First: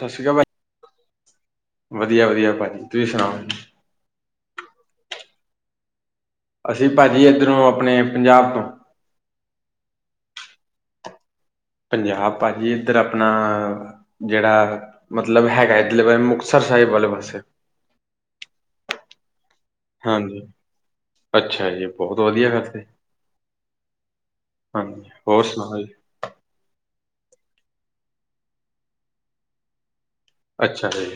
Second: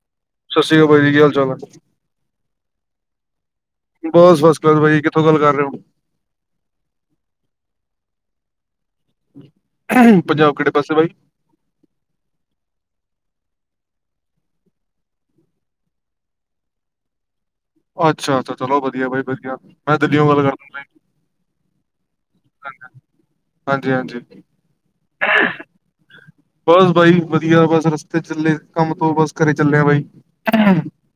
ਸਤਿ ਸ੍ਰੀ ਅਕਾਲ ਭੈਣ ਜੀ। ਸਤਿ ਸ਼੍ਰੀ ਅਕਾਲ ਭਾਜੀ ਕੀ ਹਾਲ ਚਾਲ ਹੈ। ਵਧੀਆ ਵਧੀਆ ਭਾਜੀ ਤੁਸੀਂ ਸੁਣਾਓ। ਬਸ ਬਸ ਕਰ ਬਾਈ ਕਿੱਥੋਂ ਗੱਲ ਕਰ ਰਹੇ ਹੋ। ਅਸੀਂ ਭਾਜੀ ਇੱਧਰੋਂ ਆਪਣੇ ਪੰਜਾਬ ਤੋਂ। ਪੰਜਾਬ ਕਿਹੜੇ ਪਾਸੇ ਬਾਈ। ਪੰਜਾਬ ਭਾਜੀ ਇੱਧਰ ਆਪਣਾ। ਜਿਹੜਾ ਮਤਲਬ ਹੈਗਾ ਇੱਧਰਲੇ ਮੁਕਤਸਰ ਸਾਹਿਬ ਵਾਲੇ ਪਾਸੇ। ਅੱਛਾ ਅੱਛਾ ਚਲੋ ਵਧੀਆ ਬਾਈ ਵਧੀਆ। ਮੈਂ ਦਿੱਲੀਓ ਹਾਂਜੀ ਗੱਲ ਕਰਦਾ ਭਾਈ। ਅੱਛਾ ਜੀ। ਬਹੁਤ ਵਧੀਆ ਗੱਲ ਹੈ ਹਾਂਜੀ ਹਾਂਜੀ ਹਾਂਜੀ ਹੋਰ ਸੁਣਾਓ ਜੀ। ਬਸ ਬਾਈ ਵਧੀਆ ਬਸ ਰਸਤੇ ਚੱਲੇ ਕੰਮ ਤੋਂ ਬਸ ਘਰੇ ਚੱਲੇ ਆ ਬਾਈ। ਅੱਛਾ ਜੀ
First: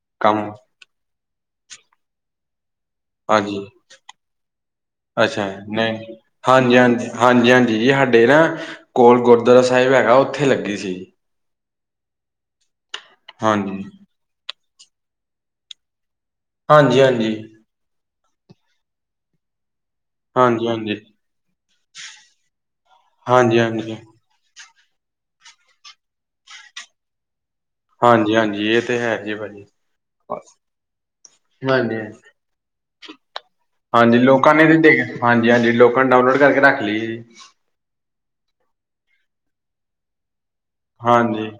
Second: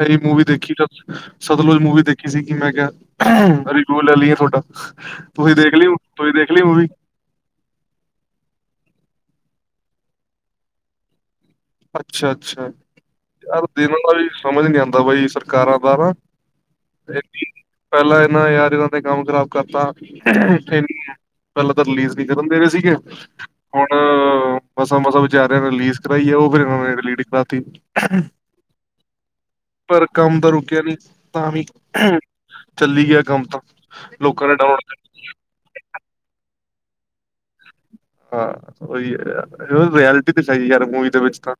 ਸਹੀ ਮੂਵੀ ਕੰਮ ਦੇਖੀ ਜਾਉ ਸਤਲੁਜ ਮੂਵੀ ਦੇਖੀ ਸੀ, ਕਿ ਮੈਂ ਕਿਹਾ, ਹਾਂਜੀ ਰਿਵੀਉ ਲੈ ਲਈਏ ਤੁਹਾਡਾ ਅੱਛਾ ਤੁਸੀਂ ਦੇਖ ਲਈ, ਨਹੀਂ -ਤੁਸੀਂ ਦੇਖ ਲਈ ਹਾਂਜੀ ਮੂਵੀ‌‌? ਹਾਂਜੀ- ਹਾਂਜੀ ਜੀ ਸਾਡੇ ਨਾ ਕੋਲ ਗੁਰਦੁਆਰਾ ਸਾਹਿਬ ਹੈਗਾ, ਉੱਥੇ ਲੱਗੀ ਸੀ। ਅੱਛਾ- ਅੱਛਾ ਯਾਰ ਹਾਂਜੀ ਦਿਨਾਂ ਦਾ ਵੀ ਸਮਝ ਨਈ ਆਉਂਦਾ, ਬਾਈ ਸਰਕਾਰਾਂ ਬਾਰਾਂ ਹਾਂਜੀ- ਹਾਂਜੀ। ਪਹਿਲਾਂ ਇਹਨਾਂ ਨੇ, ਯਾਰੀਆਂ ਤੇ ਕੰਮ ਖ਼ਰਾਬ ਕਰ ਤਾ ਪਹਿਲਾਂ ਹਾਂਜੀ ਹਾਂਜੀ ਤਾਂ, ਰਿਲੀਜ਼ ਨਹੀਂ ਕਰਨ ਦੇ ਰਹੇ ਸੀਗੇ, ਹਾਂਜੀ ਹੁਣ ਹਾਂਜੀ ਮਸਾਂ- ਮਸਾਂ ਵਿਚਾਰਿਆਂ ਨੇ ਰਿਲੀਜ਼ ਕਰਾਈ ਏ, ਉਹ ਫਿਰ ਉਹਨਾਂ ਨੇ, ਡਿਲੀਟ ਕਰਾ ਤੀ। ਹਾਂਜੀ ਹਾਂਜੀ ਇਹ ਤੇ ਹੈ ਜੀ ਭਾਜੀ ਪਰ, ਕੰਮ ਤਾਂ ਰੁਕਿਆ ਨਈ, ਤਾਂ ਵੀ ਹਾਂਜੀ ਚੱਲੀ ਗਿਆ ਕੰਮ ਤਾਂ ਹਾਂਜੀ, ਲੋਕਾਂ ਨੇ ਵੀ ਦੇਖ ਹਾਂਜੀ -ਹਾਂਜੀ ਲੋਕਾਂ ਨੇ, ਡਾਊਨਲੋਡ ਕਰਕੇ ਰੱਖ ਲਈ ਜੀ ਹਾਂ, ਉਹੀ ਐ ਰਐਲਟੀ ਦਿਖਾਈ, ਯਾਰ ਮੂਵੀ ਦੇ ਵਿੱਚ ਹਾਂਜੀ ਤਾਂ,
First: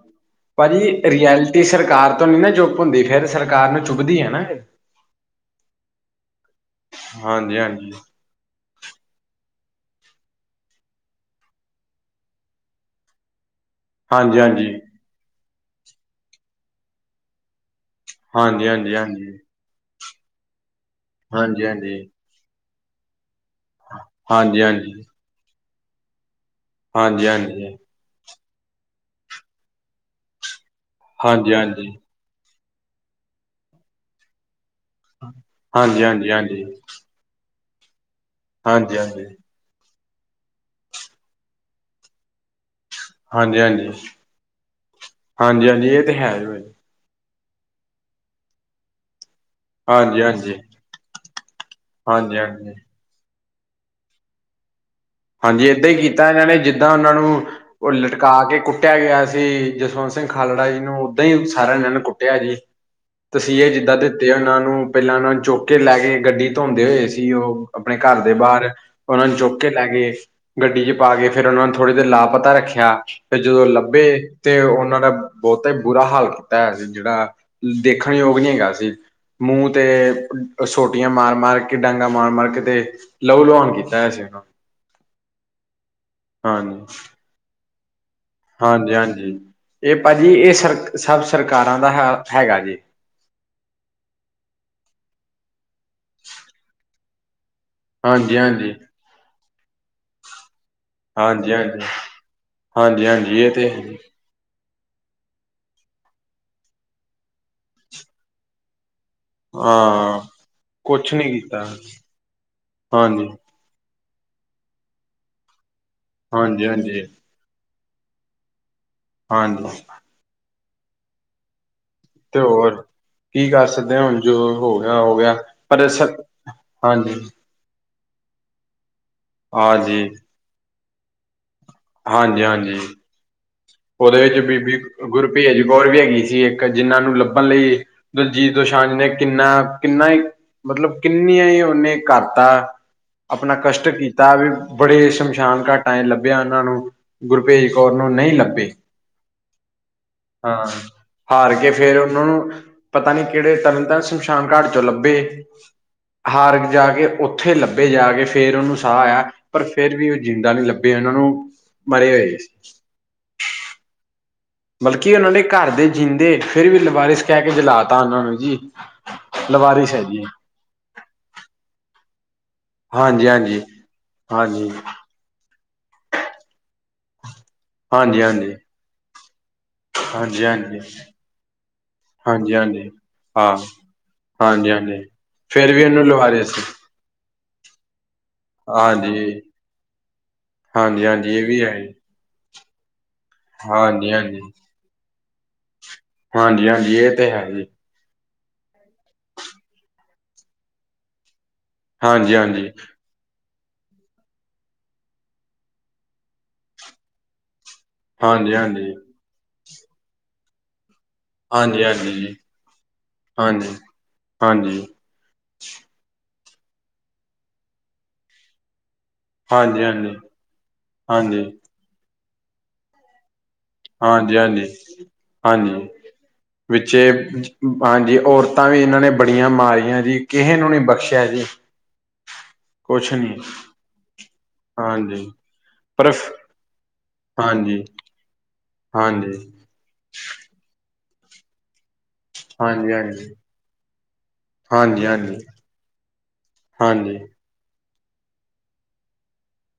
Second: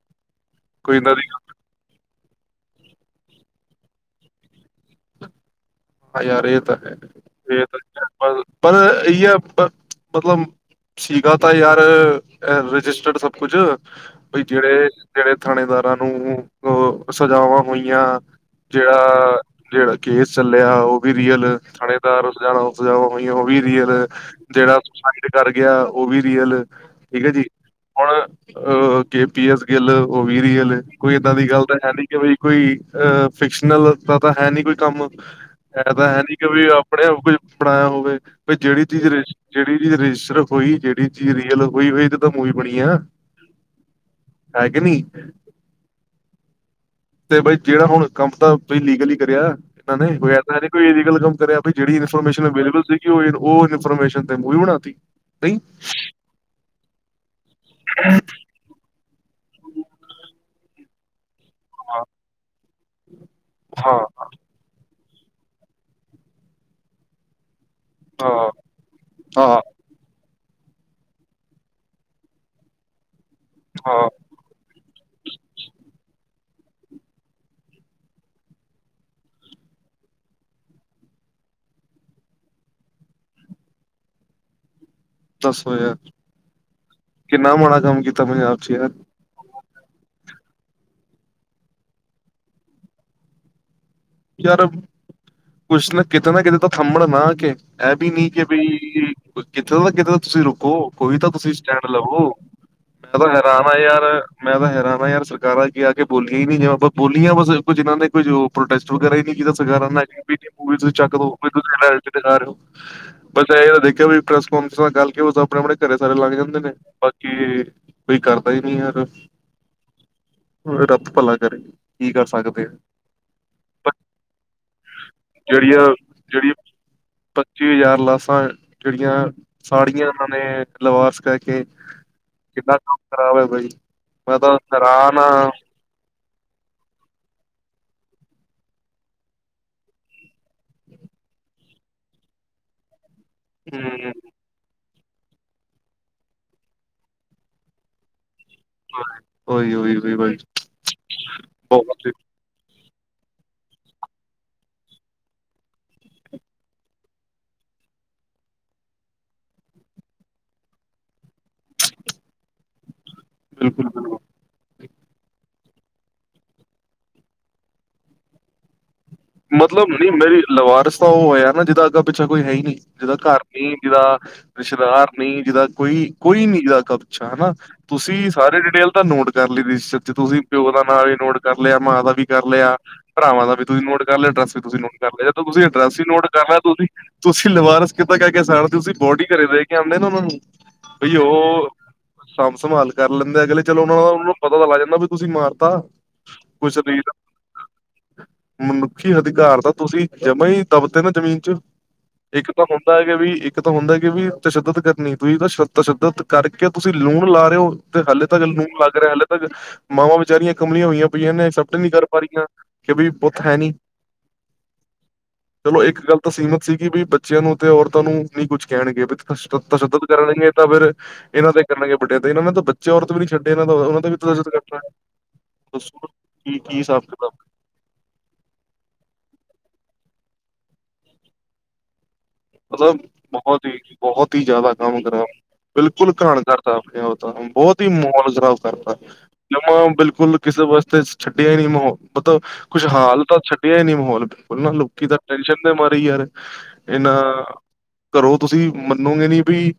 ਭਾਜੀ ਕੋਈ ਇਹਨਾਂ ਦੀ ਰਿਐਲਿਟੀ ਸਰਕਾਰ ਤੋਂ ਨੀ ਨਾ ਚੁੱਪ ਹੁੰਦੀ, ਫੇਰ ਸਰਕਾਰ ਨੂੰ ਚੁੱਭਦੀ, ਆ ਨਾ ਇਹ ਹਾਂ ਯਾਰ ਇਹ ਤਾਂ ਹੈ, ਹਾਂਜੀ ਇਹ ਤਾਂ ਹਾਂਜੀ ਯ ਪਰ -ਪਰ ਇਹ ਇ ਹੈ ਮਤਲਬ ਸੀਗਾ ਤਾਂ ਯਾਰ, ਰਜਿਸਟਰਡ ਸਭ ਕੁਝ ਹਾਂਜੀ ਬਈ ਜਿਹੜੇ -ਜਿਹੜੇ ਥਾਣੇਦਾਰਾਂ ਨੂੰ ਅ ਸਜਾਵਾਂ ਹੋਈਆਂ, ਹਾਂਜੀ ਹਾਂਜੀ ਹਾਂਜੀ ਜਿਹੜਾ ਜਿਹੜਾ ਕੇਸ ਚੱਲਿਆ, ਉਹ ਵੀ ਰੀਅਲ ਹਾਂਜੀ ਥਾਣੇਦਾਰ, ਸਜਾ ਸਜਾਵਾਂ ਹੋਈਆਂ, ਉਹ ਵੀ ਕੀ ਹੋਇਆ ਹਾਂਜੀ ਜਿਹੜਾ ਹਾਂਜੀ ਸੁਸਾਈਡ ਡਰ ਗਿਆ, ਉਹ ਵੀ ਰੀਅਲ ਠੀਕ ਐ ਜੀ, ਹਾਂਜੀ ਹੁਣ ਅਹ ਕੇ ਪੀ ਐਸ ਗਿੱਲ, ਉਹ ਵੀ ਰੀਅਲ, ਕੋਈ ਏਦਾਂ ਦੀ, ਗੱਲ ਤਾਂ ਹਾਂਜੀ ਹਾਂਜੀ ਹੈ ਨਈ ਕਿ ਕੋਈ ਅ ਫਿਕਸ਼ਨਲ, ਦਾ ਤਾਂ ਹੈ ਨਈ ਕੋਈ ਕੰਮ, ਆ ਹਾਂਜੀ ਤਾਂ ਹੈ ਨਈ ਹਾਂਜੀ ਕਿ ਆਪਣੇ ਬਈ ਬਣਾਇਆ ਹੋਵੇ, ਵੀ ਜਿਹੜੀ ਚੀਜ਼ ਹਾਂਜੀ ਹਾਂਜੀ ਜਿਹੜੀ ਚੀਜ਼ ਰਜਿਸਟਰ ਹੋਈ, ਜਿਹੜੀ ਚੀਜ਼ ਰੀਅਲ, ਹੋਈ ਹੋਈ ਇਹ ਤਾਂ ਮੂਵੀ ਬਣੀ ਆ ਹਾਂਜੀ- ਹਾਂਜੀ ਹੈ ਕਿ ਨਹੀਂ ਹਾਂਜੀ- ਹਾਂਜੀ, ਇਹ ਤੇ ਹੈ ਹੀ ਬੇ ਤੇ ਬਈ ਜਿਹੜਾ ਹੁਣ ਕੰਮ ਤਾਂ, ਬਈ ਲੀਗਲੀ ਕਰਿਆਂ ਇਹਨਾਂ ਨੇ, ਹਾਂਜੀ ਵਗੈ ਹਾਂਜੀ ਜਾਂ ਤੇ ਕੋਈ ਇਲਗਲ ਕੰਮ ਕਰਿਆ, ਜਿਹੜੀ ਹਾਂਜੀ ਇਨਫੋਰਮੇਸ਼ਨ ਹਾਂਜੀ ਅਵੇਬਲ ਸੀਗੀ, ਉ ਉਹ ਇਨਫੋਰਮੇਸ਼ਨ ਤੇ, ਮੂਵੀ ਬਣਾ ਤੀ ਹਾਂਜੀ, ਏਦਾਂ ਹੀ ਕੀਤਾ ਇਹਨਾਂ ਨੇ, ਜਿੱਦਾਂ ਉਹਨਾਂ ਨੂੰ ਉਹ ਲਟਕਾ ਕੇ, ਕੁੱਟਿਆਂ ਗਿਆ ਸੀ, ਜਸਵੰਤ ਸਿੰਘ ਖਾਲੜਾ ਜੀ ਨੂੰ, ਓਦਾਂ ਹੀ ਸਾਰਿਆ ਨੇ ਏਨੂੰ, ਕੁੱਟਿਆ ਸੀ, ਤਸੀਹੇ ਜਿੱਦਾਂ ਦੇ ਤੇ ਉਹਨਾਂ ਨੂੰ, ਪਹਿਲਾਂ ਉਹਨਾਂ ਨੂੰ ਚੁਕ ਲੈ ਗਏ, ਗੱਡੀ ਧੋਂਦੇ ਹੋਏ ਸੀ ਉਹ ਆਪਣੇ ਘਰ ਦੇ ਹਾਂ ਬਾਹਰ, ਉਹਨਾਂ ਨੂੰ ਚੱਕ ਹਾਂ ਕੇ ਲੈ ਗਏ ਗੱਡੀ ਚ ਪਾ ਕੇ, ਫੇਰ ਉਹਨਾਂ ਨੇ ਥੋੜ੍ਹੀ ਦੇਰ ਲਾਪਤਾ, ਰੱਖਿਆ ਫੇ ਜਦੋਂ ਲੱਭੇ ਹਾਂ ਤੇ ਉਹਨਾਂ ਦਾ ਬਹੁਤਾ ਹੀ, ਬੁਰਾ ਹਾਲ ਕੀਤਾ ਹੈਆ ਸੀ, ਜਿਹੜਾ ਦੇਖਣ ਯੋਗ ਨਈ ਹੈਗਾ ਸੀ। ਮੂੰਹ ਤੇ ਸੋਟੀਆਂ, ਮਾਰ -ਮਾਰ ਕੇ ਡਾਂਗਾ ਮਾਰ- ਮਾਰ ਕੇ ਤੇ ਲਊ ਲੋਉਣ, ਕੀਤਾ ਹੋਏ ਸੀਂ ਉਹਨੂੰ ਦਸੋ ਯਾਰ ਹਾਂਜੀ। ਕਿੰਨਾ, ਮਾੜਾ ਕੰਮ ਕੀ ਹਾਂਜੀ -ਹਾਂਜੀ, ਇਹ ਭਾਜੀ ਇਹ ਸਰ ਸਭ ਸਰਕਾਰਾਂ ਦਾ ਹਾਲ ਹੈਗਾ ਜੇ ਯਾਰ ਕੁਛ ਨਾ ਕਿਤੇ ਨਾ ਕਿਤੇ, ਤਾਂ ਥੰਮਣ ਨਾ ਕੇ, ਇਹ ਵੀ ਨੀ ਹਾਂਜੀ ਕਿ ਬਈ ਹਾਂਜੀ ਕਿੱਥੋ ਤਾ, ਕਿਤੇ ਦਾ ਤੁਸੀਂ ਰੁਕੋ। ਕੋਈ ਤਾਂ ਤੁਸੀਂ ਹਾਂਜੀ ਹਾਂਜੀ ਸਟੈਂਡ ਲਵੋਂ, ਹਾਂਜੀ ਮੈਂ ਤਾਂ ਹਾਂਜੀ ਇਹ ਹੈਰਾਨ ਤੇ ਆ ਯਾਰ ਮੈਂ ਤਾਂ ਹੈਰਾਨ ਯਾਰ, ਸਰਕਾਰਾਂ ਅੱਗੇ ਆ ਕੇ ਬੋਲੀਆਂ ਹੀ ਨੀ, ਜਿ ਬੋਲੀਆਂ ਬਸ ਕੁਝ ਇਹਨ੍ਹਾਂ ਨੇ, ਕੁੱਝ ਪ੍ਰੋਟੈਸਟ ਵਗੈਰਾ ਹੀ ਨਈ ਕੀ ਪਤਾ ਸਰਕਾਰਾਂ ਹਾਂ ਐਵੇ ਪੁਲਿਸ ਕੁਛ ਚੱਕ ਨੀ ਲਉ [inaudible] ਕੀਤਾ ਹਾਂਜੀ ਇਹ ਤਾਂ ਦੇਖਿਆ, ਵੀ ਪ੍ਰੈਸ ਕਾਨਫਰੰਸ ਨਾਲ ਗੱਲ ਕੀ ਹੋਏ, ਆਪਣੇ- ਆਪਣੇ ਘਰੇ ਸਾਰੇ ਲੰਘ ਜਾਂਦੇ ਹਾਂਜੀ ਨੇ, ਹਾਂਜੀ ਬ ਕੀ ਕੋਈ ਕਰਦਾ ਹੀ ਨੀ ਯਾਰ। ਹਾਂਜੀ। ਰੱਬ ਭਲਾ ਕਰੇ। ਕਰ ਤੇ ਸਕਦੇ ਆ ਹੋਰ ਕੀ ਕਰ ਪਰ ਸਕਦੇ ਅ ਹੁਣ ਜੋ ਹੋ ਗਿਆ ਹੋ ਗਿਆ, ਪਰ ਸਕ, ਹਾਂਜੀ। ਪੱਚੀ ਹਜ਼ਾਰ ਲਾਸਾਂ ਜਿਹੜੀਆਂ ਹਾਂਜੀ ਸਾੜੀਆਂ ਇਹਨਾਂ ਨੇ ਲਵਾਰਿਸ ਕਹਿਕੇ ਹਾਂਜੀ ਹਾਂਜੀ। ਖਰਾਬ ਐ ਕੋਈ ਉਹਦੇ ਵਿੱਚ ਬੀਬੀ ਗੁਰਪੇਜ ਕੌਰ ਵੀ ਹੈਗੀ ਸੀ ਇੱਕ, ਜਿੰਨ੍ਹਾਂ ਨੂੰ ਲੱਭਣ ਲਈ ਦਲਜੀਤ ਦੋਸ਼ਾਂਜ ਨੇ ਕਿੰਨਾ, ਕਿੰਨਾ ਈ ਮਤਲਬ ਕਿੰਨੀਆਂ ਈ ਉਹਨੇ ਕਰਤਾ, ਆਪਣਾ ਕਸ਼ਟ ਹਮ, ਕੀਤਾ ਵੀ ਬੜੇ ਸ਼ਮਸ਼ਾਨ ਘਾਟਾਂ ਚ ਲੱਭਿਆ ਉਹਨਾਂ ਨੂੰ, ਗੁਰਭੇਜ ਕੌਰ ਨੂੰ ਨਈਂ ਲੱਭੇ। ਉਹ ਈ, ਉਹ ਈ ਬਾਈ ਹਾਂ, ਹਾਰ ਕੇ ਫੇਰ ਬਹੁਤ ਜੀ, ਉਹਨਾਂ ਨੂੰ ਪਤਾ ਨੀਂ ਕਿਹੜੇ ਤਰਨਤਾਰਨ ਸ਼ਮਸ਼ਾਨ ਘਾਟ ਚੋਂ ਲੱਭੇ। ਹਾਰਗ ਜਾ ਕੇ ਉੱਥੇ ਲੱਭੇ ਜਾ ਕੇ, ਫੇਰ ਉਹਨੂੰ ਸਾਹ ਆਇਆ। ਪਰ ਫੇਰ ਵੀ ਉਹ ਜਿੰਦਾ ਨਈਂ ਲੱਭੇ ਉਹਨਾਂ ਨੂੰ, ਮਰੇ ਹੋਏ ਸੀ। ਬਿਲਕੁਲ, ਬਿਲਕੁਲ। ਬਲਕਿ, ਉਹਨਾਂ ਨੇ ਘਰ ਦੇ ਜਿੰਂਦੇ, ਫੇਰ ਵੀ ਲਵਾਰਿਸ ਕਹਿ ਕੇ ਜਲਾ ਤਾ ਉਹਨਾਂ ਨੂੰ ਜੀ। ਮਤਲਬ ਲਵਾਰਿਸ ਹੈ ਨਈ ਜੀ ਮੇਰੀ, ਲਵਾਰਸ ਤਾਂ ਉਹ ਹੋਇਆ ਨਾ, ਜਿਹਦਾ ਅੱਗਾ-ਪਿੱਛਾ ਕੋਈ ਹੈ ਈ ਨਈਂ। ਜਿਹਦਾ ਹਾਂਜੀ ਘਰ ਹਾਂਜੀ ਨਈਂ, ਜਿਹਦਾ ਹਾਂਜੀ ਰਿਸ਼ਤੇਦਾਰ ਨਈਂ, ਜਿਹਦਾ ਕੋਈ-ਕੋਈ ਨਈਂ, ਜਿਹਦਾ ਅਗਾ-ਪਿਛਾ ਹਨਾਂ। ਤੁਸੀਂ, ਹਾਂਜੀ ਹਾਂਜੀ ਹਾਂਜੀ ਸਾਰੇ ਡਿਟੇਲ ਤਾਂ ਨੋਟ ਕਰ ਲੀ ਦੀ ਸੱਚ, ਤੁਸੀਂ ਪਿਓ ਹਾਂਜੀ ਦਾ ਨਾਂ ਵੀ ਨੋਟ ਕਰ ਲਿਆ, ਮਾਂ ਦਾ ਵੀ ਕਰ ਹਾਂਜੀ ਲਿਆ। ਹਾਂਜੀ ਭਰਾਵਾਂ ਦਾ ਹਾਂ ਵੀ ਤੁਸੀਂ ਨੋਟ ਐਡਰਸ ਤੁਸੀਂ ਨੋਟ ਹਾਂਜੀ-ਹਾਂਜੀ ਕਰ ਲਿਆ ਤਾ, ਤੁਸੀਂ ਫੇਰ ਵੀ ਐਡਰਸ ਈ ਉਹਨੂੰ ਨੋਟ ਲਵਾਰੇ ਕਰ ਲਿਆ, ਸੀ ਤੁਸੀ, ਤੁਸੀਂ ਲਿਵਾਰਸ ਕਿਦਾਂ ਕਹਿ ਕੇ ਸਾੜੀ, ਤੁਸੀਂ ਬੋਡੀ ਘਰੇ ਦੇ ਕੇ, ਆਉਂਦੇ ਨਾਂ ਉਹਨਾਂ ਨੂੰ! ਹਾਂਜੀ, ਹਾਂਜੀ ਇਹ ਵੀ ਹੈ ਈ। ਸਾਂਭ-ਸੰਭਾਲ ਕਰ ਲੈਂਦੇ ਅਗਲੇ ਚਲੋ ਉਹਨਾ, ਉਹਨਾਂ ਨੂੰ ਹਾਂਜੀ-ਹਾਂਜੀ, ਪਤਾ ਤਾਂ ਲੱਗ ਜਾਂਦਾ ਵੀ, ਤੁਸੀਂ ਮਾਰਤਾ। ਹਾਂਜੀ, ਕੁਛ ਹਾਂਜੀ ਰੀਲ ਇਹ ਤੇ ਹੈ ਜੀ। ਮਨੁੱਖੀ ਅਧਿਕਾਰ ਤਾਂ ਤੁਸੀਂ, ਜਮਾਂ ਈ ਦਬਤੇ ਨਾ ਜ਼ਮੀਨ ਚ। ਇੱਕ ਤਾਂ ਹਾਂਜੀ-ਹਾਂਜੀ, ਮੁੱਦਾ ਹੈ ਵੀ ਇੱਕ ਤਾਂ ਹੁੰਦਾ ਕਿ ਵੀ, ਤਸ਼ੱਦਦ ਕਰਨੀ, ਤੁਸੀ ਤਾਂ ਤਸ਼ਦਤ ਕਰਕੇ ਤੁਸੀਂ ਲੂਣ ਲਾ ਰਹੇ ਹੋ। ਤੇ ਹਾਲੇ ਤੱਕ ਲੂਣ ਹਾਂਜੀ-ਹਾਂਜੀ, ਲੱਗ ਰਿਹਾ। ਹਲੇ ਤੱਕ, ਮਾਵਾਂ ਬਿਚਾਰੀਆਂ ਕਮਲੀਆਂ ਹੋਈਆਂ ਵੀ ਇਹਨੇ ਏਸੇਬਟ ਨੀ ਕਰ ਹਾਂਜੀ-ਹਾਂਜੀ ਪਾ ਜੀ ਰਹੀਆਂ, ਕਿ ਬਈ ਪੁੱਤ ਹੈ ਨੀ। ਹਾਂਜੀ। ਹਾਂਜੀ। ਚਲੋ ਇੱਕ ਗੱਲ ਤਾਂ ਸੀਮਿਤ ਸੀਗੀ, ਬੀ ਬੱਚਿਆਂ ਨੂੰ ਤੇ ਔਰਤਾਂ ਨੂੰ ਨੀ ਕੁੱਝ ਕਹਿਣਗੇ। ਤਸ਼ੱਦਦ ਹਾਂਜੀ, ਕਰਨਗੇ ਤਾਂ ਫਿਰ ਇਹਨਾਂ ਹਾਂਜੀ-ਹਾਂਜੀ। ਦੇ ਕਰਨਗੇ ਵੱਡਿਆ ਤੇ, ਇਹਨਾਂ ਨੇ ਤਾਂ ਬੱਚੇ ਔਰਤਾ ਵੀ ਨਹੀਂ ਛੱਡ ਇਹਨਾ ਦਾ ਉਹਨਾਂ ਤੇ ਵੀ [unintelligible] ਹਾਂਜੀ ਹਾਂਜੀ ਕਟਨਾ ਹੈ। ਹਾਂਜੀ ਦੱਸੋ ਕੀ-ਕੀ, ਵਿੱਚੇ ਹਿਸਾਬ-ਕਿਤਾਬ। ਹਾਂਜੀ ਔਰਤਾਂ ਵੀ ਇਹਨਾਂ ਨੇ ਬੜੀਆਂ ਮਾਰੀਆਂ ਜੀ, ਕਿਹੀ ਨੂੰ ਨੀ ਬਖਸ਼ਿਆ ਜੀ। ਮਤਲਬ ਕੁਛ ਨੀ ਬਹੁਤ ਹੀ, ਬਹੁਤ ਹੀ, ਜ਼ਿਆਦਾ ਕੰਮ ਖਰਾਬ ਹਾਂਜੀ ਪਰ ਬਿਲਕੁਲ, ਘਾਣ ਦਾ ਕਰਤਾ, [unintelligible] ਆਪਣੇ ਉਹ ਤਾਂ, ਬਹੁਤ ਹਾਂਜੀ, ਈ ਮੋਲ ਖਰਾਬ ਕਰ ਹਾਂਜੀ, ਜਮਾ, ਬਿਲਕੁਲ ਕਿਸੇ ਵਾਸਤੇ ਛੱਡਿਆ ਹੀ ਨੀ ਮਾਹੌਲ ਮਤਲਬ, ਕੁਛ ਹਾਲ ਹਾਂਜੀ-ਹਾਂਜੀ, ਤਾਂ ਛੱਡਿਆ ਹੀ ਨੀ ਮਾਹੌਲ ਬਿਲਕੁਲ ਨਾਂ, ਲੋਕੀ ਹਾਂਜੀ-ਹਾਂਜੀ, ਤਾਂ ਹਾਂਜੀ, ਟੈਨਸ਼ਨ ਤੇ ਮਾਰੀ ਯਾਰ ਹਾਂਜੀ। ਇਹਨਾਂ ਘਰੋਂ ਤੁਸੀਂ ਮੰਨੋਗੇ ਨੀਂ ਬਈ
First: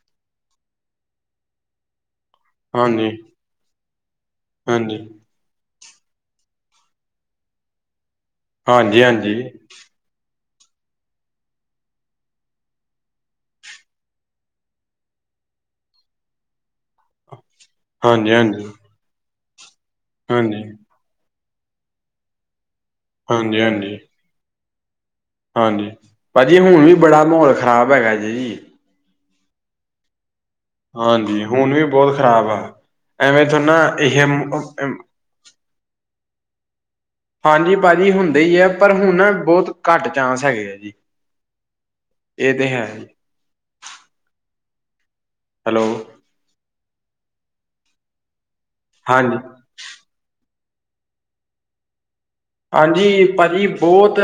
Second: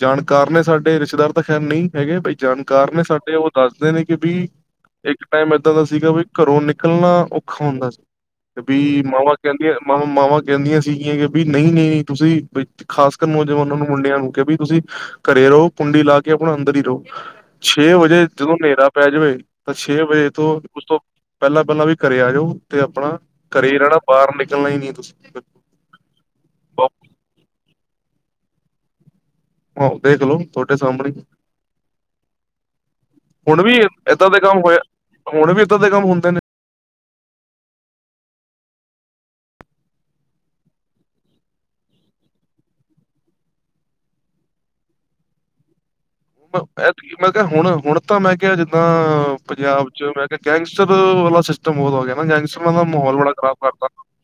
ਜਾਣਕਾਰ ਨੇ ਸਾਡੇ, ਰਿਸ਼ਤੇਦਾਰ ਤਾਂ ਖੈਰ ਨਈਂ ਹੈਗੇ। ਬਈ ਜਾਣਕਾਰ ਨੇ ਹਾਂਜੀ ਸਾਡੇ, ਉਹ ਦੱਸਦੇ ਨੇ ਕਿ ਬੀ ਹਾਂਜੀ। ਟੈਂਮ ਏਦਾਂ ਦਾ ਸੀਗਾ ਵੀ ਬਈ, ਘਰੋਂ ਨਿਕਲਣਾ ਔਖਾ ਹੁੰਦਾ ਸੀ। ਕੇ ਬੀ, ਹਾਂਜੀ-ਹਾਂਜੀ, ਮਾਵਾਂ ਕਹਿੰਦੀਆਂ ਮਾਵਾਂ-ਮਾਵਾਂ ਕਹਿੰਦੀਆਂ ਸੀਗੀਆਂ ਕਿ ਬੀ ਨਹੀਂ-ਨਹੀਂ, ਤੁਸੀਂ ਬਈ, ਖਾਸ ਕਰ ਨੌਜਵਾਨਾਂ ਨੂੰ ਮੁੰਡਿਆਂ ਨੂੰ ਕੇ ਬੀ ਤੁਸੀਂ ਘਰੇ ਰਹੋ, ਕੁੰਡੀ ਲਾ ਕੇ ਆਪਣਾ ਅੰਦਰ ਈ ਰ‌ਓ। ਛੇ ਵਜੇ, ਜਦੋਂ ਹਾਂਜੀ-ਹਾਂਜੀ, ਹਾਂਜੀ, ਨੇਰਾ ਪੈ ਜਵੇ ਤਾਂ ਛੇ ਵਜੇ ਤੋਂ ਹਾਂਜੀ-ਹਾਂਜੀ, ਹਾਂਜੀ। ਉਸ ਤੋਂ ਪਹਿਲਾਂ-ਪਹਿਲਾਂ ਵੀ ਘਰੇ ਆਜੋ ਤੇ ਆਪਣਾ, ਹਾਂਜੀ ਘਰੇ ਹਾਂਜੀ ਰਹਿਣਾ ਬਾਹਰ ਨਿਕਲਣਾ ਈ ਨੀ ਤੁਸੀਂ। ਹਾਂਜੀ, ਭਾਜੀ ਹੁਣ ਵੀ ਬੜਾ ਮਾਹੌਲ ਖ਼ਰਾਬ ਹੈਗਾ ਜੇ ਜੀ। ਓ ਤੇ ਚਲੋ ਜੀ। ਹਾਂਜੀ, ਹੁਣ ਵੀ ਬਹੁਤ ਖ਼ਰਾਬ ਆ, ਐਵੇਂ ਤ ਹੁਣ ਵੀ ਨ ਇਹ ਏਦਾਂ ਦੇ ਕੰਮ ਹੋਇਆ ਹੁਣ ਵੀ, ਇੱਦਾਂ ਦੇ ਕੰਮ ਹੁੰਦੇ ਨੇ? ਹਾਂਜੀ ਭਾਜੀ, ਹੁੰਦੇ ਈ ਐ, ਪਰ ਹੁਣ ਨਾ, ਬਹੁਤ ਘੱਟ ਚਾਂਸ ਹੈਗੇ ਆ ਜੀ। ਇਹ ਤੇ ਹੈ ਈ। ਹੈਲੋ। ਮੈਂ ਕਿਹਾ, ਹੁਣ-ਹੁਣ ਤਾਂ ਮੈਂ ਕਿਹਾ ਜਿੱਦਾਂ, ਹਾਂਜੀ। ਪੰਜਾਬ 'ਚ ਮੈਂ ਕੇ ਗੈਂਗਸਟਰ, ਵਾਲਾ ਸਿਸਟਮ ਬਹੁਤ ਹੋ ਗਿਆ ਨਾ, ਗੈਂਗਸ ਹਾਂਜੀ, ਭਾਜੀ ਬਹੁਤ,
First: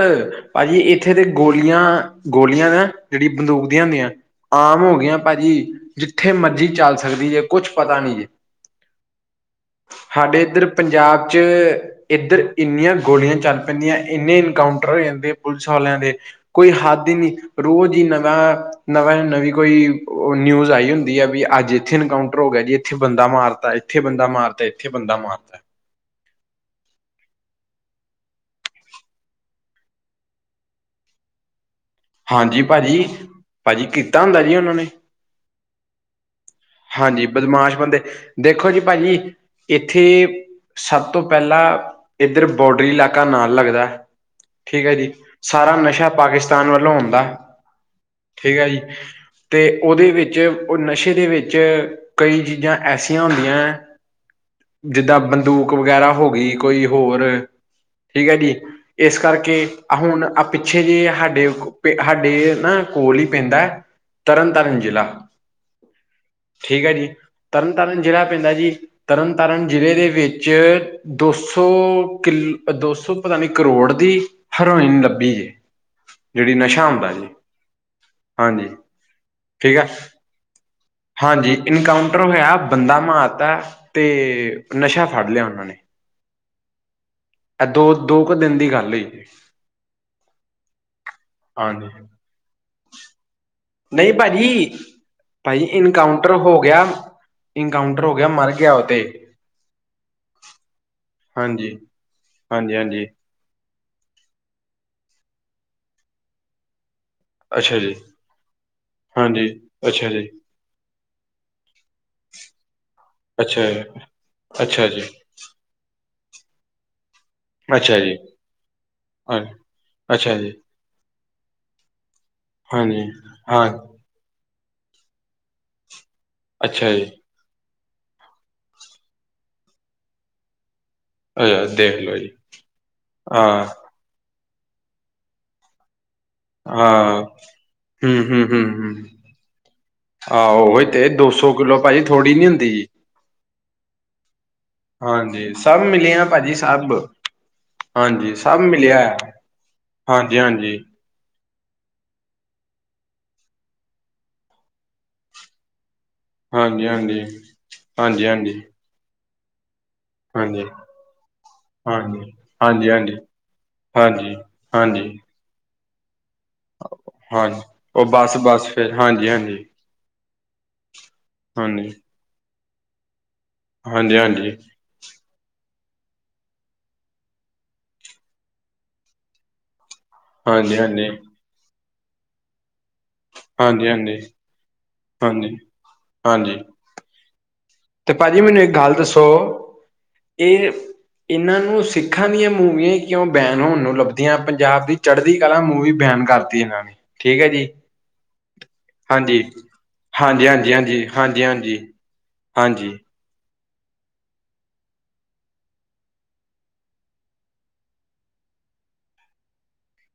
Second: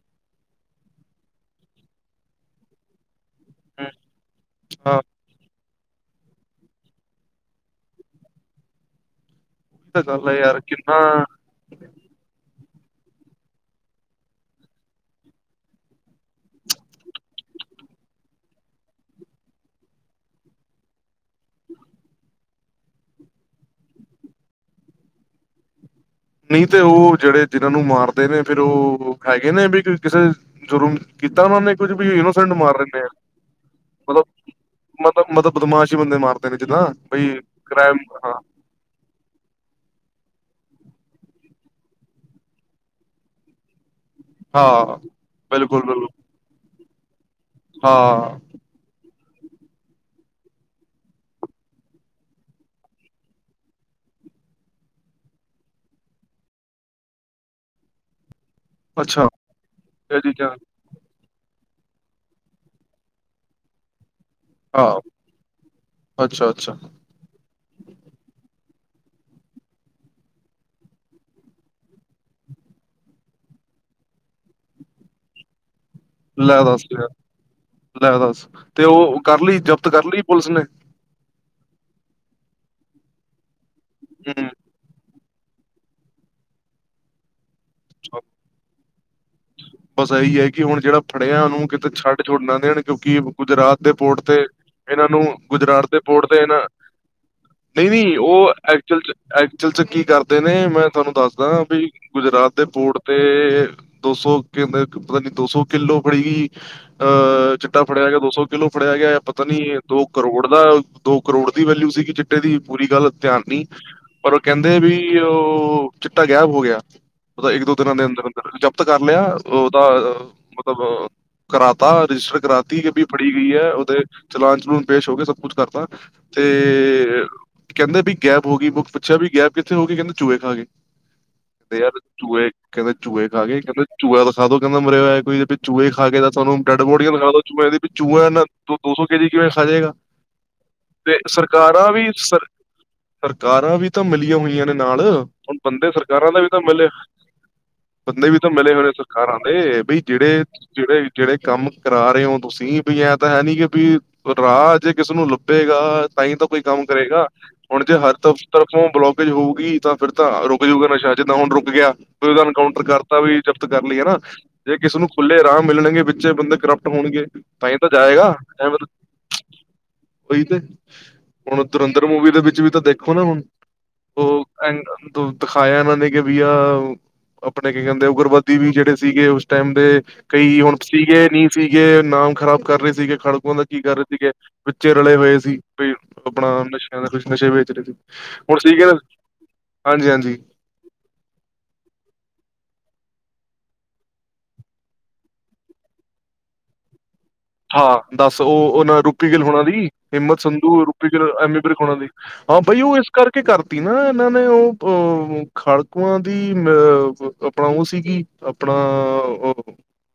ਭਾਜੀ ਇੱਥੇ ਦੇ ਗੋਲੀਆਂ-ਗੋਲੀਆਂ ਦਾ ਜਿਹੜੀ ਬੰਦੂਕ ਦੀਆਂ ਹੁੰਦੀਆਂ, ਆਮ ਹਾਂ ਹੋ ਉਹੀ ਗੀਆਂ ਭਾਜੀ ਜਿੱਥੇ ਮਰਜ਼ੀ ਚੱਲ ਸਕਦੀ ਜੇ, ਕੁਛ ਪਤਾ ਨੀ ਜੇ ਤਾਂ ਗੱਲ ਹੈ ਹਾਡੇ ਯਾਰ ਇੱਧਰ ਕਿੰਨਾ ਪੰਜਾਬ 'ਚ, ਇੱਧਰ ਇੰਨੀਆਂ ਗੋਲੀਆਂ ਚੱਲ ਪੈਂਦੀਆਂ, ਇੰਨੇ ਇਨਕਾਊਂਟਰ ਹੋ ਜਾਂਦੇ ਪੁਲਿਸ ਆਲਿਆਂ ਦੇ ਕੋਈ ਹੱਦ ਈ ਨਹੀਂ, ਰੋਜ਼ ਈ ਨਵਾਂ ਨਵਾਂ-ਨਵੀਂ ਕੋਈ ਓ ਨਿਊਜ ਆਈ ਹੁੰਦੀ ਆ, ਵੀ ਅੱਜ ਏਥੇ ਇਨਕਾਊਂਟਰ ਹੋ ਗਿਆ ਜੀ, ਏਥੇ ਬੰਦਾ ਮਾਰਤਾ ਏਥੇ ਬੰਦਾ ਮਾਰਤਾ, ਏਥੇ ਬੰਦਾ ਮਾਰਤਾ ਨਈ ਤੇ ਓ ਜੇੜੇ ਜਿਨਾਂ ਨੂੰ ਮਾਰਦੇ ਨੇ, ਫੇਰ ਓ ਹੈਗੇ ਨੇ ਵੀ ਕਿਸੇ ਜੁਰਮ ਕੀਤਾ ਓਨਾਂ ਨੇ ਕੁੱਝ ਵੀ, ਇਨੋਸੈਂਟ ਹਾਂਜੀ ਮਾਰ ਰੈਂਨੇ ਭਾਜੀ ਆ। ਭਾਜੀ ਕੀਤਾ ਹੁੰਦਾ ਜੀ ਉਹਨਾਂ ਨੇ ਮਲਬ-ਮਲਬ, ਮਤਬ ਬਦਮਾਸ਼ ਈ ਬੰਦੇ ਮਾਰਤੇ ਨੇ ਜਿੱਦਾਂ, ਹਾਂਜੀ ਬਈ ਬਦਮਾਸ਼ ਕ੍ਰੇਮ ਬੰਦੇ ਦੇਖੋ ਜੀ ਭਾਜੀ। ਏਥੇ ਸਭ ਤੋਂ ਪੈਲਾਂ, ਏਧਰ ਬੋਡਰੀ ਲਾਕਾ ਨਾਲ ਲੱਗਦਾ ਠੀਕ ਐ ਹਾਂ ਜੀ, ਸਾਰਾ ਬਿਲਕੁਲ ਨਸ਼ਾ ਬਿਲਕੁਲ ਪਾਕਿਸਤਾਨ ਵੱਲੋਂ ਆਉਂਦਾ ਹਾਂ। ਠੀਕ ਆ ਜੀ ਤੇ ਓਦੇ ਵਿੱਚ, ਓ ਨਸ਼ੇ ਦੇ ਵਿੱਚ ਕਈ ਚੀਜ਼ਾਂ ਐਸੀਆਂ ਹੁੰਦੀਆਂ ਜਿੰਦਾਂ ਬੰਦੂਕ ਵਗੈਰਾ ਹੋਗੀ, ਕੋਈ ਹੋਰ, ਠੀਕ ਐ ਜੀ। ਏਸ ਅੱਛਾ ਕਰਕੇ, ਆ ਇਹ ਹੁਣ ਚੀਜ਼ਾਂ ਪਿੱਛੇ ਜੇ ਹਾਡੇ ਹਾਡੇ ਨਾ ਕੋਲ੍ਹ ਈ ਪੈਂਦਾ ਤਰਨ ਤਾਰਨ ਹਾਂ ਜ਼ਿਲ੍ਹਾ, ਅੱਛਾ ਅੱਛਾ ਠੀਕ ਐ ਜੀ। ਤਰਨ ਤਾਰਨ ਜ਼ਿਲ੍ਹਾ ਪੈਂਦਾ ਜੀ ਤਰਨ ਤਾਰਨ ਜ਼ਿਲ੍ਹੇ ਦੇ ਵਿੱਚ ਦੋ ਸੋ ਕਿਲ, ਦੋ ਸੋ ਪਤਾ ਨੀ ਕਰੋੜ ਦੀ ਹਰੋਇਨ ਲੱਭੀ ਜੇ। ਜਿਹੜੀ ਲੈ ਦੱਸ ਨਸ਼ਾ ਲਿਆ, ਹੁੰਦਾ ਜੀ ਲੈ ਦੱਸ ਹਾਂਜੀ ਤੇ ਓ ਕਰ ਲਈ ਠੀਕ ਹੈ ਜਬਤ ਕਰ ਲਈ ਪੁਲਿਸ ਨੇ? ਹਾਂਜੀ ਇਨਕਾਊਂਟਰ ਹੋਇਆ, ਬੰਦਾ ਮਾਰਤਾ ਤੇ ਹੂੰ ਨਸ਼ਾ ਫੜ ਲਿਆ ਓਨਾਂ ਨੇ। ਐ ਦੋ-ਦੋ ਕੁ ਦਿਨ ਦੀ ਗੱਲ ਓਈ। ਬਸ ਏਹੀ ਐ ਕਿ ਹੁਣ ਜੇੜਾ ਫੜਿਆ ਨੂੰ ਹਾਂਜੀ ਕਿਤੇ ਛੱਡ-ਛੁਡ ਨਾ ਦੇਣ, ਕਿਉਂਕਿ ਗੁਜਰਾਤ ਦੇ ਨਹੀਂ ਪੋਟ ਤੇ ਭਾਜੀ ਏਨਾਂ ਨੂੰ ਭਾਜੀ ਗੁਜਰਾਟ ਦੇ ਪੋਟ ਇਨਕਾਊਂਟਰ ਤੇ ਹੋ ਨਾ ਗਿਆ ਨਈ ਇਨਕਾਊਂਟਰ ਹੋ ਵੀ ਗਿਆ ਓ ਮਰ ਗਿਆ ਉਹ ਤੇ ਐਕਚੁਲ ਚ, ਐਕਚੁਅਲ ਚ ਕੀ ਕਰਦੇ ਨੇ, ਮੈਂ ਤੁਆਨੂੰ ਦੱਸਦਾ ਹਾਂਜੀ ਵੀ- ਗੁਜਰਾਤ ਦੇ ਹਾਂਜੀ ਪੋਰਟ ਹਾਂਜੀ ਤੇ ਦੋ ਸੌ ਕੈਂਦੇ ਪਤਾ ਨੀ ਦੋ ਸੌ ਕਿੱਲੋ ਫੜੀ ਗਈ। ਆਅ ਅੱਛਾ ਚਿੱਟਾ ਜੀ ਫੜਿਆ ਗਿਆ ਦੋ ਸੌ ਕਿਲੋ ਫੜਿਆ ਗਿਆ। ਪਤਾ ਹਾਂਜੀ ਨੀ ਦੋ ਅੱਛਾ ਜੀ ਕਰੋੜ ਦਾ, ਦੋ ਕਰੋੜ ਦੀ ਵੈਲਿਊ ਸੀਗੀ। ਚਿੱਟਾ ਚਿੱਟੇ ਦੀ ਪੂਰੀ ਗੱਲ ਧਿਆਨ ਨੀ। ਅੱਛਾ ਜੀ ਪਰ ਓ ਕੈਂਦੇ ਅੱਛਾ ਵੀ ਜੀ ਓ- ਚਿੱਟਾ ਗੈਬ ਹੋ ਗਿਆ। ਓ ਦਾ ਇੱਕ ਦੋ ਦਿਨਾਂ ਅੱਛਾ ਦੇ ਜੀ ਅੰਦਰ -ਅੰਦਰ। ਜਬਤ ਕਰ ਲਿਆ। ਹਾਂ ਓਦਾ ਅੱਛਾ ਜੀ ਮਤਬ ਕਰਾਤਾ ਰਜਿਸਟਰ ਕਰਾਤੀ ਕਿ ਹਾਂਜੀ ਵੀ ਫੜੀ ਗਈ ਹਾਂ ਐ। ਓਦੇ- ਚਲਾਨ ਚਲੂਣ ਪੇਸ਼ ਹੋ ਗੇ। ਸਭ ਕੁਛ ਕਰਤਾ। ਅੱਛਾ ਜੀ ਤੇ- ਕੈਂਦੇ ਵੀ ਗੈਪ ਹੋ ਗਈ ਬ ਪੁੱਛਿਆ ਵੀ ਗੈਪ ਕਿੱਥੇ ਹੋ ਗਈ। ਕੈਂਦੇ ਚੂਹੇ ਖਾਗੇ। ਅ ਕੈਂਦੇ ਯਾਰ ਦੇਖ ਲਓ ਜੀ ਚੂਐ ਕੈਂਦੇ ਚੂਐ ਖਾ ਗੇ ਹਾਂ ਕੈਂਦੇ। ਚੂਆ ਦਾਖਾਧੋ ਕੈਂਦਾ ਮਰਿਆ ਹੋਇਆ ਕੋਈ ਵੀ। ਚੂਐ ਖਾ ਗੇ ਤਾਂ। ਸਾਨੂੰ ਡੈਡ ਬੋਡੀਆਂ ਹਾਂ ਦਿਖਾ ਦੋ, ਚੂਇਆ ਦੀ ਵੀ ਹਮ ਚੂਆ ਹਮ ਏਨਾ ਹਮ ਦੋ ਸੌ ਹਮ ਕੇ ਜੀ ਕਿਵੇਂ ਖਾ ਜੇਗਾ। ਆਹੋ ਓਈ ਤੇ ਦੋ ਸੌ ਕਿਲੋ ਭਾਜੀ ਥੋੜੀ ਸਰ ਨੀ ਹੁੰਦੀ ਜੀ। ਸਰਕਾਰਾਂ ਵੀ ਤਾਂ ਮਿਲੀਆਂ ਹੋਈਆਂ ਨੇ ਨਾਲ। ਹਾਂਜੀ ਹੁਣ ਸਭ ਬੰਦੇ ਮਿਲੇ ਆ ਸਰਕਾਰਾਂ ਦਾ ਵੀ ਭਾਜੀ ਤਾਂ ਮਿਲੇ- ਸਭ ਬੰਦੇ ਹਾਂਜੀ ਵੀ ਤਾਂ ਸਭ ਮਿਲੇ ਹੋਏ ਣੇ ਮਿਲਿਆ ਆ। ਸਰਕਾਰਾਂ ਦੇ ਬਈ ਜੇੜੇ ਹਾਂਜੀ ਹਾਂਜੀ ਜੇੜੇ- ਜੇੜੇ ਕੰਮ ਕਰਾ ਰੇ ਓ ਤੁਸੀਂ ਵੀ ਐਂ ਤਾਂ ਹੈ ਨੀ ਕਿ ਵੀ- ਰਾਅ ਜੇ ਕਿਸੇ ਨੂੰ ਲੱਭੇਗਾ। ਤਾਂਈ ਤਾਂ ਕੋਈ ਕੰਮ ਹਾਂਜੀ ਹਾਂਜੀ ਕਰੇਗਾ। ਹੁਣ ਜੇ ਹਰ ਹਾਂਜੀ ਤ ਹਾਂਜੀ ਤਰਫੋਂ ਬਲੋਕੇਜ ਹੋਊਗੀ ਤਾਂ- ਫੇਰ ਤਾਂ ਰੁਕ ਹਾਂਜੀ ਜੂਗਾ ਨਸ਼ਾ ਜਿੱਦਾਂ ਹੁਣ ਰੁਕ ਗਿਆ। ਕੋਈ ਹਾਂਜੀ ਓਦਾ ਇਨਕਾਊਂਟਰ ਕਰਤਾ ਹਾਂਜੀ ਵੀ ਜਦ ਤੱਕ- ਕਰ ਲਈਏ ਹਨਾ। ਹਾਂਜੀ ਜੇ ਕਿਸੇ ਨੂੰ ਹਾਂਜੀ ਹਾਂਜੀ ਖੁੱਲੇ ਰਾਮ ਮਿਲਣਗੇ ਵਿੱਚੇ ਬੰਦੇ- ਕਰਪਟ ਹੋਣਗੇ ਹਾਂਜੀ ਤਾਂਹੀ ਤਾਂ ਉਹ ਜਾਏਗਾ। ਬਸ ਬਸ ਫਿਰ ਹਾਂਜੀ ਹਾਂਜੀ ਓਈ ਤੇ ਹੁਣ ਹਾਂਜੀ ਤੁਰਿੰਦਰ ਮੂਵੀ ਦੇ ਵਿੱਚ ਵੀ ਤਾਂ ਦੇਖੋ ਨਾ ਹੁਣ- ਹਾਂਜੀ ਓ ਹਾਂਜੀ ਐਂਡ ਦਿਖਾਇਆ ਏਨਾਂ ਨੇ ਕੀ ਬਈਆ ਆਪਣੇ ਕੀ ਕੈਂਦੇ ਉਗਰਬੱਦ- ਵੀ ਜਿਹੜੇ ਸੀਗੇ ਓਸ ਟੈਮ ਦੇ। ਕਈ ਹੁਣ ਹਾਂਜੀ ਹਾਂਜੀ ਸੀਗੇ ਨਈ ਸੀਗੇ ਨਾਮ ਖ਼ਰਾਬ ਕਰ ਰਹੇ ਸੀਗੇ। ਖੜਕੂਆਂ ਦਾ ਕੀ ਹਾਂਜੀ ਹਾਂਜੀ ਕਰ ਰੇ ਸੀਗੇ, ਵਿਚੇ ਰਲੇ ਹੋਏ ਹਾਂਜੀ ਸੀ। ਵੀਈ ਆਪਣਾ ਹਾਂਜੀ ਨਸ਼ਿਆਂ ਦੇ ਕੁ ਨਸ਼ੇ ਵੇਚ ਰਹੇ ਸੀ। ਤੇ ਭਾਜੀ ਹੁਣ ਮੈਨੂੰ ਇੱਕ ਸੀਗੇ ਗੱਲ ਨਾ। ਦੱਸੋ। ਹਾਂਜੀ ਹਾਂਜੀ ਏ- ਏਨਾਂ ਨੂੰ ਸਿੱਖਾਂ ਦੀਆਂ ਮੂਵੀਆਂ ਕਿਉਂ ਬੈਨ ਹੋਣ ਨੂੰ ਲੱਭਦੀਆਂ। ਪੰਜਾਬ ਦੀ ਚੜ੍ਹਦੀ ਕਲਾ ਮੂਵੀ ਬੈਨ ਕਰ- ਤੀਨਾਂ। ਹਾਂ ਦਸ ਉਹ ਉਹਨਾਂ ਰੂਪੀ ਗਿੱਲ ਹਾਂਜੀ ਹੁਣਾ ਦੀ। ਹਿੰਮਤ ਹਾਂਜੀ ਸੰਧੂ, ਹਾਂਜੀ ਹਾਂਜੀ ਰੂਪੀ ਹਾਂਜੀ ਗਿੱਲ, ਐਮੀ ਵਿਰਕ ਹਾਂਜੀ ਹੁਣਾ ਦੀ। ਹਾਂ ਭਾਈਓ ਹਾਂਜੀ ਇਸ। ਕਰਕੇ ਕਰਤੀ ਨਾ ਇਹਨਾਂ ਨੇ ਉਹ ਅ ਖਾੜਕੂਆਂ ਦੀ ਅ ਆਪਣਾ ਉਹ ਸੀਗੀ। ਆਪਣਾ,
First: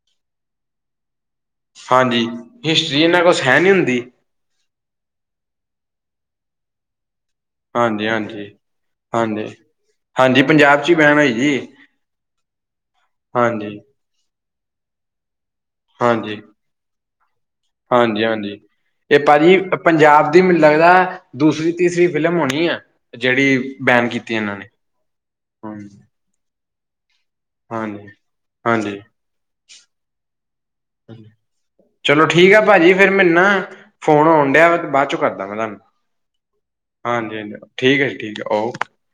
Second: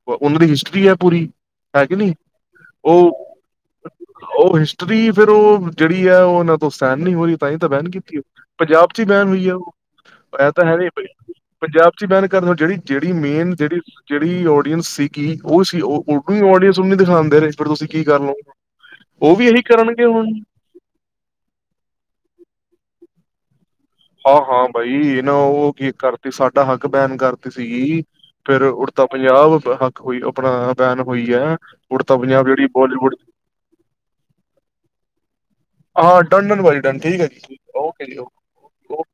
ਉਹਨਾਂ ਦੀ ਹਿਸਟਰੀ ਹੈ ਪੂਰੀ। ਹੈ ਕਿ ਨਹੀਂ ਹਾਂਜੀ। ਹਿਸਟਰੀ ਇਹਨਾਂ ਉਹ ਕੋਲ ਸੈਣ ਨੀ ਹੁੰਦੀ। ਉਹ ਹਿਸਟਰੀ, ਫੇਰ ਉਹ ਜਿਹੜੀ ਹੈ। ਉਹ ਉਹਨਾਂ ਤੋਂ ਸਹਿਣ ਨਹੀਂ ਹੋ ਰਹੀ। ਤ ਹੀ ਤਾਂ ਬੈਨ ਹਾਂਜੀ ਕੀਤੀ ਹੈ, ਪੰਜਾਬ ਚ ਹੀ ਬੈਨ ਹੋਈ ਹੈ ਹਾਂਜੀ ਉਹ ਹਾਂਜੀ ਹਾਂਜੀ ਇਹ ਤਾਂ ਹੈ ਪੰਜਾਬ ਨ 'ਚ ਹੀ ਬੈਨ ਹੋਈ ਜੀ ਪੰਜਾਬ। ਬੈਨ ਕਰ ਜਿਹੜੀ- ਜਿਹੜੀ ਮੇਨ ਹਾਂਜੀ ਜਿਹੜੀ- ਜਿਹੜੀ ਓਡੀਅੰਸ ਸੀਗੀ ਉਹ। ਉਹ ਉਨੇ ਹਾਂਜੀ ਹੀ ਆਡੀਓ ਸੁਣ। ਹਾਂਜੀ- ਹਾਂਜੀ, ਇਹ ਉਹ ਵੀ ਭਾਜੀ ਇਹੀ ਕਰਨਗੇ ਹੁਣ ਪੰਜਾਬ ਦੀ ਮਿੱਟੀ। ਮੈਨੂੰ ਲੱਗਦਾ ਦੂਸਰੀ -ਤੀਸਰੀ ਫਿਲਮ ਹੋਣੀ ਹੈ ਜਿਹੜੀ। ਬੈਨ ਕੀਤੀ ਹਾਂ- ਇਹਨਾਂ ਹਾਂ, ਨੇ ਬਾਈ ਇਹ ਨਾ ਉਹ ਕੀ ਹਾਂਜੀ ਕਰਤੀ ਸਾਡਾ ਹੱਕ ਬੈਨ ਕਰਤੀ ਸੀਗੀ। ਹਾਂਜੀ ਫੇਰ ਹਾਂਜੀ ਉੜਤਾ ਪੰਜਾਬ ਹੱਕ ਹੋਈ ਆਪਣਾ ਬੈਨ ਹੋਈ ਹੈ ਉੜਤਾ ਚਲੋ ਪੰਜਾਬ ਠੀਕ ਆ ਜਿਹੜੀ ਭਾਜੀ ਫਿਰ ਬੋਲੀਵੁੱਡ। ਮੈਨੂੰ ਨਾ। ਫੋਨ ਆਉਣ ਡਿਆ ਵਾ ਬਾਅਦ ਚੋਂ ਕਰਦਾ ਵੈਂ ਤੁਹਾਨੂੰ। ਹਾਂ ਡਨ ਡਨ ਬਾਈ ਡਨ ਠੀਕ ਹੈ ਹਾਂਜੀ ਜੀ ਹ ਠੀਕ ਓਕੇ ਹੈ, ਜੀ ਠੀਕ ਹੈ। ਓਕੇ